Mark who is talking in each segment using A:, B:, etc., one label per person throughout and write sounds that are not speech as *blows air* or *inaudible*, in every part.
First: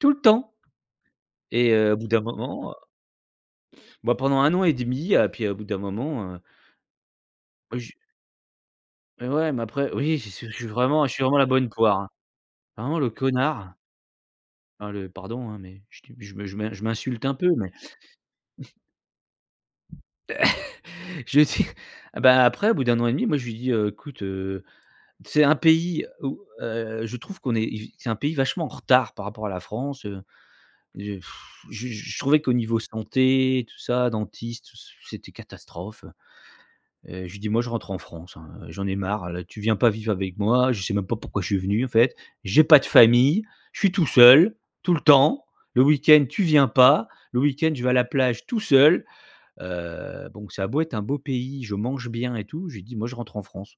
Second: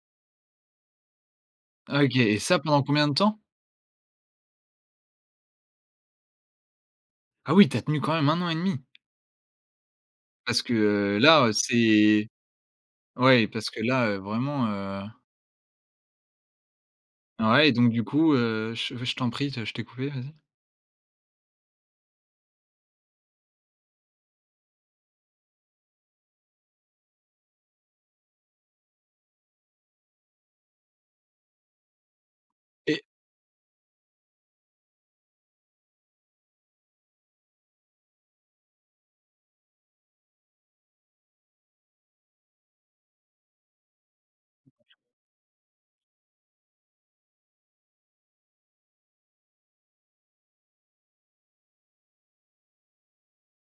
A: Tout le temps. Et heu, au bout
B: OK,
A: d'un
B: et ça,
A: moment, heu
B: pendant combien de temps?
A: Bah, pendant an 1/2, heu et puis au bout d'un moment, heu
B: Ah, oui! Tu
A: Heu,
B: as
A: j
B: tenu quand même 1 an 1/2!
A: Mais ouais, mais après, oui, j'y suis je
B: Parce
A: suis
B: que,
A: vraiment je
B: heu,
A: suis vraiment la
B: là
A: bonne poire, hein.
B: c'est
A: Vraiment le
B: Ouais parce
A: connard!
B: que, là, heu, vraiment,
A: Enfin,
B: heu
A: le pardon, hein, mais je tu je me je m'in je m'insulte un peu
B: Ah, ouais
A: mais
B: et donc du coup,
A: *chuckles*
B: heu je je t'en prie de je t'ai coupé. Vas-y.
A: *chuckles* Je lui ai dit eh bah, après, au bout d' an 1/2, moi je lui ai dit: «Heu, écoute, heu, c'est un pays où heu, je trouve qu'on est c'est un pays vachement en retard par rapport à la France», heu. Déj *blows air* je je je trouvais qu'au niveau
B: Et
A: santé et tout ça, dentiste, tout c c'était catastrophe. Heu, je lui ai dit: «Moi, je rentre en France. Hein, heu, j'en ai marre. Là, tu viens pas vivre avec moi. Je sais même pas pourquoi je suis venu, en fait. J'ai pas de famille. Je suis tout seul, tout le temps. Le weekend, tu viens pas. Le weekend, je vais à la plage tout seul». Heu, donc ça a beau être un beau pays, je mange bien et tout, je lui ai dit: «Moi, je rentre en France».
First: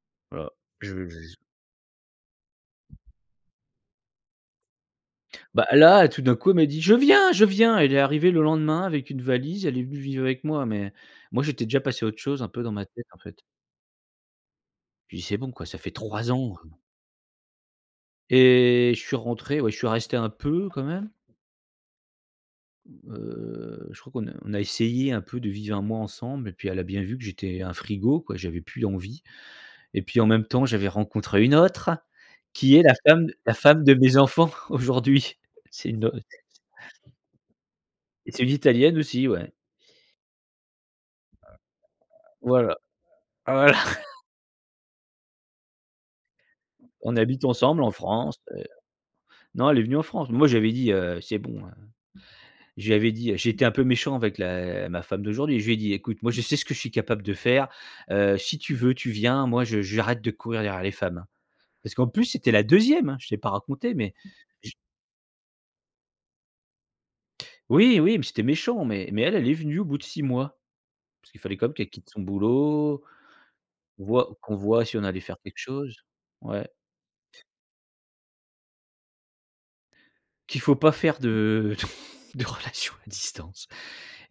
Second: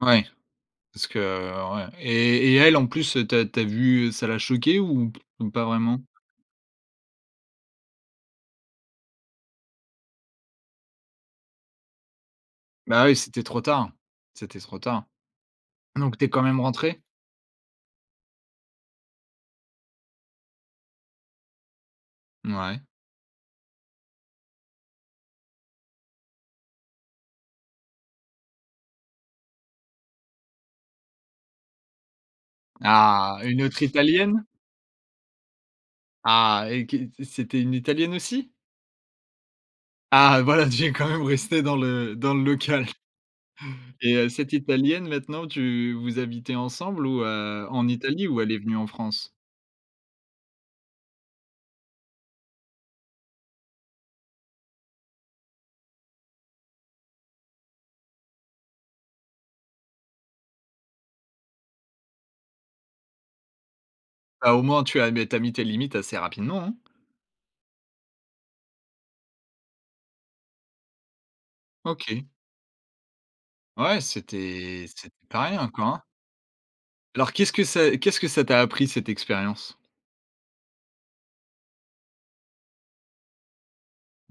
B: Ouais.
A: Voilà.
B: Parce
A: Je
B: que,
A: j'ai je
B: heu ouais. Et et elle, en plus, heu, tu as tu as vu, ça l'a choquée ou *lip trill* ou pas
A: Bah,
B: vraiment?
A: là, tout d'un coup, elle m'a dit: «Je viens! Je viens!» Elle est arrivée le lendemain avec une valise. Elle est venue vivre avec moi, mais moi, j'étais déjà passé à autre chose un peu dans ma
B: Bah,
A: tête,
B: oui,
A: en fait.
B: c'était trop tard. C'était trop tard.
A: Je lui dis: «C'est bon quoi, ça fait
B: Donc tu es
A: 3
B: quand
A: ans,
B: même
A: heu!»
B: rentré?
A: Et je suis rentré, ouais. Je suis resté un peu, quand même.
B: Mouais.
A: Heu, je crois qu'on a on a essayé un peu de vivre 1 mois ensemble et puis elle a bien vu que j'étais un frigo, quoi. J'avais plus envie. Et puis, en même temps, j'avais rencontré une autre qui est la femme
B: Ah!
A: la
B: Une autre
A: femme de mes
B: Italienne?
A: enfants, aujourd'hui. C'est une aut
B: Ah! Et que
A: *unintelligible*
B: c'était une Italienne
A: Et c'est une
B: aussi?
A: italienne, aussi, ouais.
B: Ah, voilà! Tu es, quand même resté dans le dans le
A: Voilà.
B: local
A: Ah bah, là!
B: *chuckles* et
A: *chuckles*
B: heu, cette Italienne, maintenant, tu vous habitez ensemble
A: On
B: ou
A: habite
B: heu?
A: ensemble
B: En
A: en
B: Italie ou
A: France
B: elle est
A: et heu
B: venue en France?
A: non, elle est venue en France. Moi, je lui avais dit, heu, c'est bon, heu. Je lui avais dit heu, j'ai été un peu méchant avec la ma femme d'aujourd'hui. Je lui ai dit: «Écoute, moi, je sais ce que je suis capable de faire. Heu, si tu veux, tu viens. Moi, je j'arrête de courir derrière les femmes, hein». Parce qu'en plus, c'était la 2e hein! Je t'ai pas raconté, mais
B: Bah, au
A: je
B: moins, tu as mets tu as mis tes limites assez rapidement, hein.
A: Oui, oui, mais c'était méchant, mais mais elle, elle est venue au bout de 6 mois. Parce qu'il fallait quand même qu'elle quitte son
B: OK.
A: boulot,
B: Ouais,
A: on voit qu'on voit
B: c'était
A: si on
B: c'était
A: allait faire
B: pas
A: quelque
B: rien, quoi,
A: chose.
B: hein!
A: Ouais.
B: Alors, qu'est-ce que c'est qu'est-ce que ça t'a appris, cette expérience?
A: Qu'il faut pas faire de *chuckles* de relation à distance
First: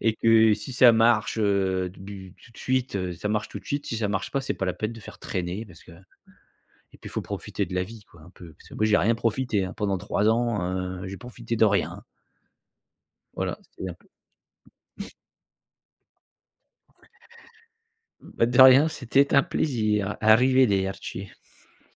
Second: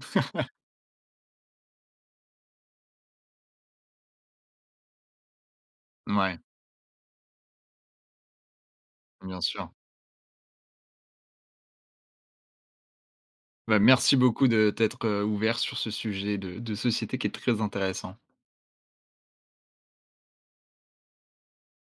A: et que si ça marche, heu, du tout de suite, heu, ça marche tout de suite. Si ça marche pas, c'est pas la peine de faire traîner parce que
B: Mouais.
A: et puis faut profiter de la vie, quoi, un peu. Parce que moi, j'ai rien
B: Bien
A: profité,
B: sûr.
A: hein, pendant 3 ans, heu, j'ai profité de rien, hein! Voilà,
B: Bah,
A: c'est un peu
B: merci beaucoup de t'être, heu, ouvert sur ce sujet de de société qui est très intéressant.
A: Bah, de rien, c'était un plaisir. Arrivederci.